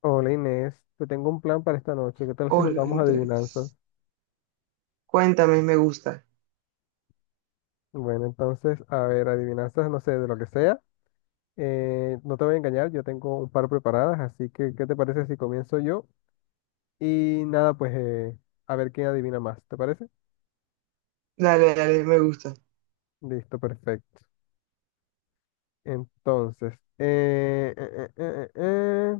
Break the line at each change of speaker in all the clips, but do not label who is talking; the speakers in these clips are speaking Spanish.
Hola Inés, te tengo un plan para esta noche. ¿Qué tal si
Hola,
jugamos
entre.
adivinanzas?
Cuéntame, me gusta.
Bueno, entonces, a ver, adivinanzas, no sé, de lo que sea. No te voy a engañar, yo tengo un par preparadas, así que, ¿qué te parece si comienzo yo? Y nada, pues a ver quién adivina más, ¿te parece?
Dale, dale, me gusta.
Listo, perfecto. Entonces,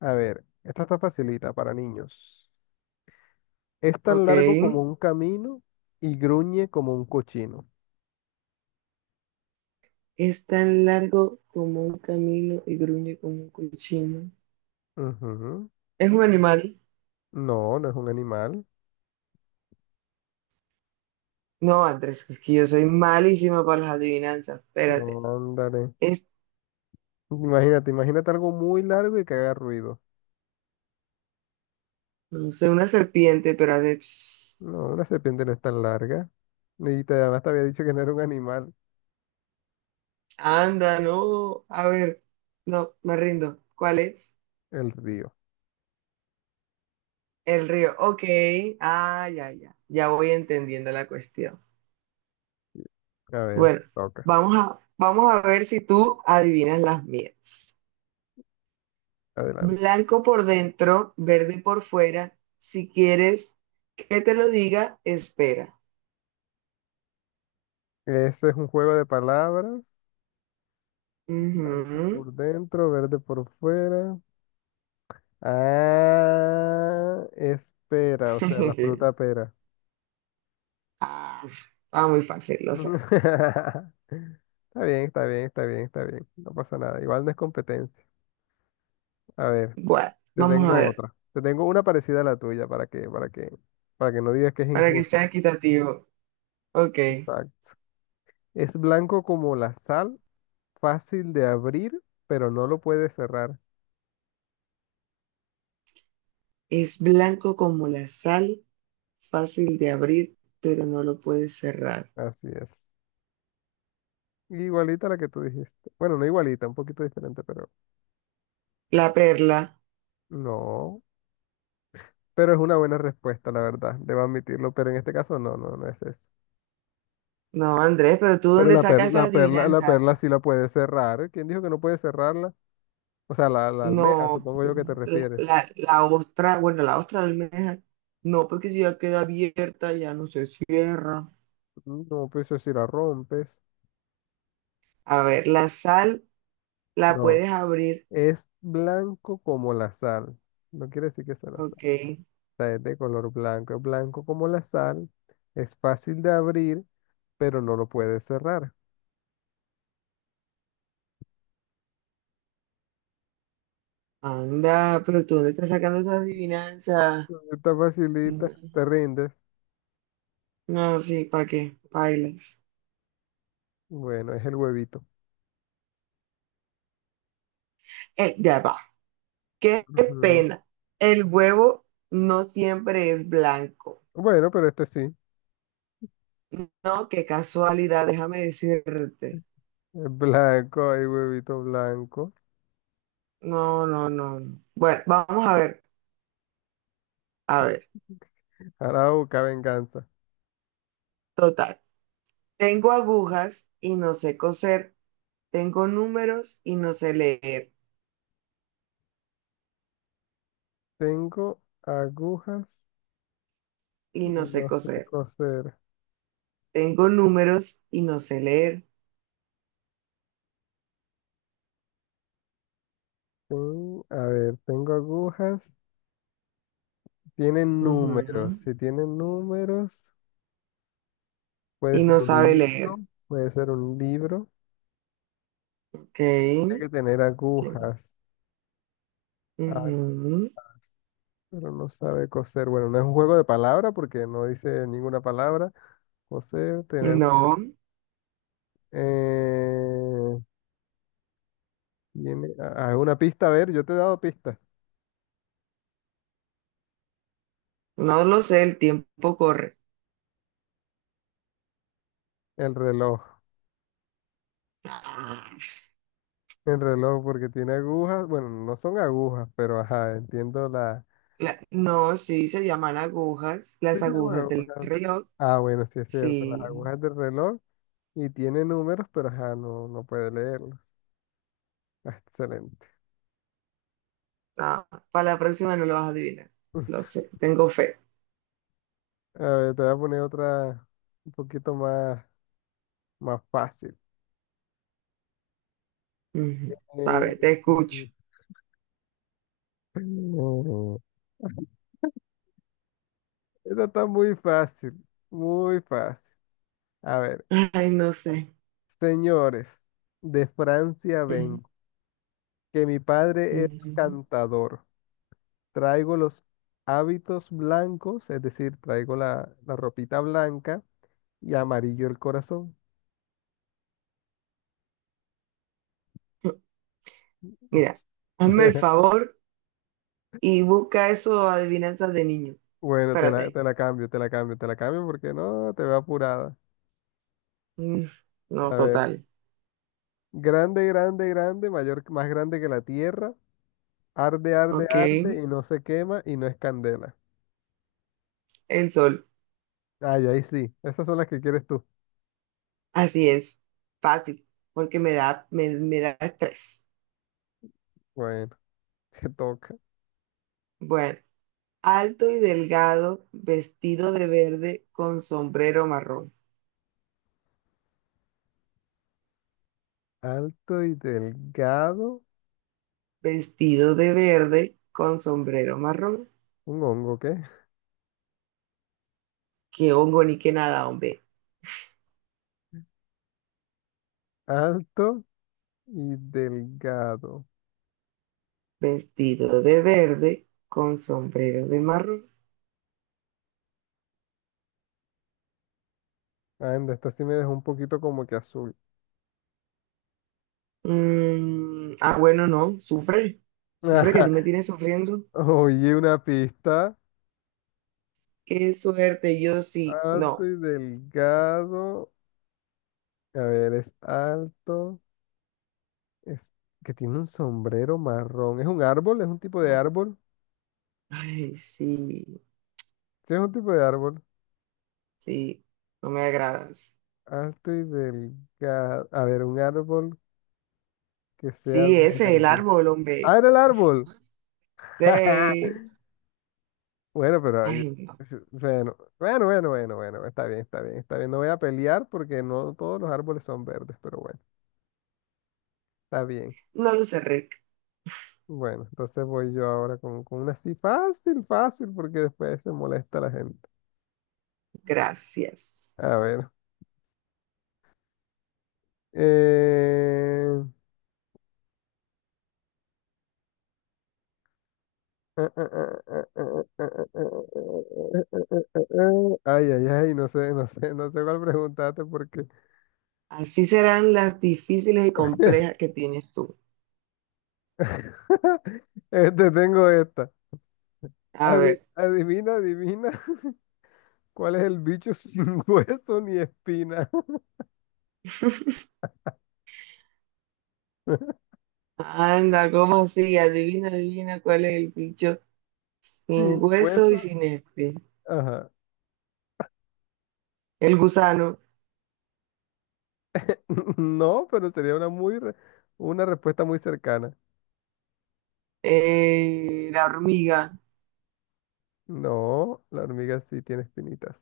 a ver, esta está facilita para niños. Es tan
Ok.
largo como un camino y gruñe como un cochino.
Es tan largo como un camino y gruñe como un cochino.
Ujú.
¿Es un animal?
No, no es un animal.
No, Andrés, es que yo soy malísima para las adivinanzas. Espérate.
No, ándale.
Es,
Imagínate algo muy largo y que haga ruido.
no sé, una serpiente, pero hace pss.
No, una serpiente no es tan larga. Y además te había dicho que no era un animal,
Anda, no. A ver. No, me rindo. ¿Cuál es?
el río.
El río. Ok. Ah, ya, ya. Ya voy entendiendo la cuestión.
A ver,
Bueno,
toca.
vamos a ver si tú adivinas las mías.
Adelante.
Blanco por dentro, verde por fuera. Si quieres que te lo diga, espera.
Ese es un juego de palabras. Blanco
Ujú.
por dentro, verde por fuera. Ah, espera, o sea, la fruta pera.
Ah, estaba muy fácil, lo sé.
Está bien, está bien, está bien, está bien. No pasa nada. Igual no es competencia. A ver.
Bueno,
Te
vamos a
tengo
ver,
otra. Te tengo una parecida a la tuya para que no digas que es
para que sea
injusto.
equitativo. Ok.
Exacto. Es blanco como la sal, fácil de abrir, pero no lo puedes cerrar.
Es blanco como la sal, fácil de abrir, pero no lo puedes cerrar.
Así es. Igualita a la que tú dijiste. Bueno, no igualita, un poquito diferente, pero
La perla.
no. Pero es una buena respuesta, la verdad. Debo admitirlo, pero en este caso no, no, no es eso.
No, Andrés, pero ¿tú
Pero
dónde sacas esa
la
adivinanza?
perla sí la puede cerrar. ¿Quién dijo que no puede cerrarla? O sea, la
No,
almeja, supongo yo que te refieres.
la ostra, bueno, la ostra de almeja, no, porque si ya queda abierta, ya no se cierra.
No, pues eso si la rompes.
A ver, la sal la
No.
puedes abrir,
Es blanco como la sal. No quiere decir que sea la sal.
ok.
O sea, es de color blanco. Es blanco como la sal. Es fácil de abrir, pero no lo puedes cerrar.
Anda, pero tú dónde estás sacando esas adivinanzas.
Está
No,
facilita. Te rindes.
no, sí, ¿para qué? Bailas.
Bueno, es el huevito.
Ya va. Qué
Ujú.
pena. El huevo no siempre es blanco.
Bueno, pero este sí.
No, qué casualidad, déjame decirte.
Es blanco. Hay huevito blanco.
No, no, no, no. Bueno, vamos a ver,
Ahora busca venganza.
total. Tengo agujas y no sé coser. Tengo números y no sé leer
Tengo agujas
y
y
no sé
no sé
coser.
coser.
Tengo números y no sé leer.
A ver, tengo agujas. Tienen
Ujú.
números. Si tienen números. Puede
Y
ser
no
un
sabe
hilo,
leer.
puede ser un libro.
Ok,
Tiene que tener
ok.
agujas. Ah,
Ujú.
pero no sabe coser. Bueno, no es un juego de palabras porque no dice ninguna palabra. Coser, tener...
No,
Eh, Tiene, una pista, a ver, yo te he dado pista.
no lo sé. El tiempo corre.
El reloj. El reloj porque tiene agujas. Bueno, no son agujas, pero ajá, entiendo la...
La, no, sí, se llaman agujas.
sí,
Las
sí,
agujas
bueno,
del
bueno.
reloj.
Ah, bueno, sí es cierto. Las
Sí.
agujas del reloj y tiene números, pero ajá, no, no puede leerlos. Ah, excelente.
Ah, para la próxima no lo vas a adivinar. Lo sé. Tengo fe.
A ver, te voy a poner otra un poquito más, más fácil.
Ujú. A ver,
Eh,
te escucho.
esta está muy fácil, muy fácil. A ver,
Ay, no sé.
señores, de Francia
Ujú,
vengo, que mi padre es
ujú.
cantador. Traigo los hábitos blancos, es decir, traigo la ropita blanca y amarillo el corazón.
Mira, hazme el favor y busca eso, adivinanzas de niño.
Bueno,
Espérate ahí.
te la cambio porque no, te veo apurada.
Mm, no,
A ver.
total.
Grande, grande, grande, mayor, más grande que la tierra. Arde, arde,
Ok,
arde y no se quema y no es candela.
el sol.
Ay, ahí sí. Esas son las que quieres tú.
Así es, fácil, porque me da estrés.
Bueno, te toca.
Bueno, alto y delgado, vestido de verde con sombrero marrón.
Alto y delgado.
Vestido de verde con sombrero marrón.
Un hongo, ¿qué?
Qué hongo ni qué nada, hombre.
Alto y delgado.
Vestido de verde con sombrero de marrón.
Anda, esta sí me dejó un poquito como que azul.
Mm, ah, bueno, no, sufre, sufre que tú me tienes sufriendo.
Oye, una pista.
Qué suerte, yo sí,
Alto
no.
y delgado. A ver, es alto. Es que tiene un sombrero marrón. ¿Es un árbol? ¿Es un tipo de
No.
árbol?
Ay, sí,
¿Qué es un tipo de árbol?
sí, no me agradas.
Alto y delgado. A ver, un árbol que sea
Sí, ese, es el
verde.
árbol,
¡Ah,
hombre.
era el árbol!
Sí.
Bueno, pero yo-
Ay, no,
bueno, bueno, bueno, bueno, bueno, está bien, está bien, está bien. No voy a pelear porque no todos los árboles son verdes, pero bueno, está bien.
no lo sé, Rick.
Bueno, entonces voy yo ahora con una así fácil, fácil, porque después se molesta la gente.
Gracias.
A ver. eh, Ay, ay, ay, no sé cuál preguntaste porque
Así serán las difíciles y complejas que tienes tú.
este tengo esta.
A ver,
Adivina cuál es el bicho sin hueso ni espina.
anda, ¿cómo así? Adivina, adivina cuál es el bicho
Sin
sin hueso
hueso,
y sin espi.
ajá.
El gusano.
No, pero sería una respuesta muy cercana.
La hormiga.
No, la hormiga sí tiene espinitas.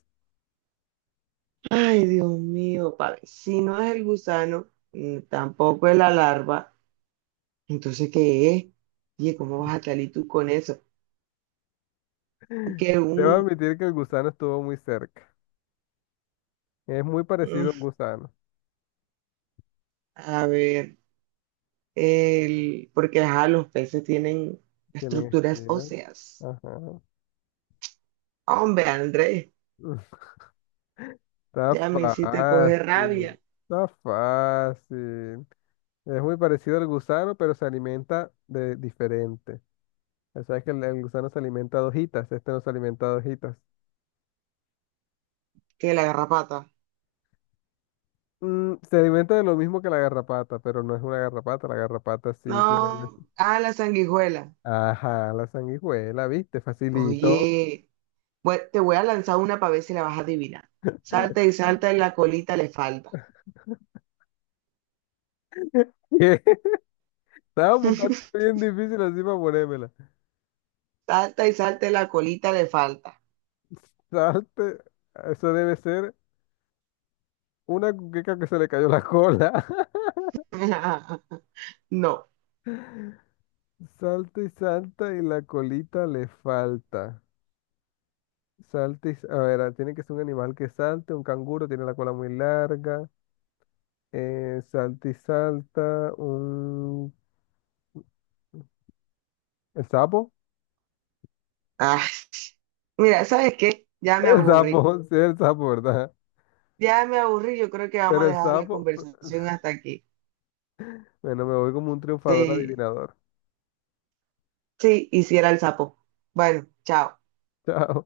Ay, Dios mío, padre. Si no es el gusano, mm, tampoco es la larva, entonces, ¿qué es? Oye, ¿cómo vas a salir tú con eso? Que un,
Debo admitir que el gusano estuvo muy cerca. Es muy parecido a un
mm,
gusano.
a ver, el, porque ajá, los peces tienen
Tienen
estructuras
espinas.
óseas.
Ajá.
Hombre, Andrés,
Está
ya me hiciste coger
fácil,
rabia.
está fácil. Es muy parecido al gusano, pero se alimenta de diferente. O sea, que el gusano se alimenta de hojitas, este no se alimenta de hojitas.
Que la garrapata.
Mm, se alimenta de lo mismo que la garrapata, pero no es una garrapata, la garrapata sí tiene hueso.
No, ah, la sanguijuela.
Ajá, la sanguijuela, ¿viste? Facilito.
Oye. Bueno, te voy a lanzar una para ver si la vas a adivinar. Salta y salta y la colita le falta.
Estaba buscando una bien difícil así para ponérmela.
Salta y salta y la colita le falta.
Salte, eso debe ser una cuqueca que se le cayó la cola.
No.
Salta y salta y la colita le falta. Salta y... A ver, ah, tiene que ser un animal que salte, un canguro tiene la cola muy larga. Salta y salta, un... ¿El sapo?
Ay, mira, ¿sabes qué? Ya me
El sapo,
aburrí.
sí, el sapo, ¿verdad?
Ya me aburrí. Yo creo que vamos
Pero
a
el
dejar la
sapo,
conversación hasta aquí.
bueno, me voy como un triunfador
Sí,
adivinador.
sí, hiciera el sapo. Bueno, chao.
Chao.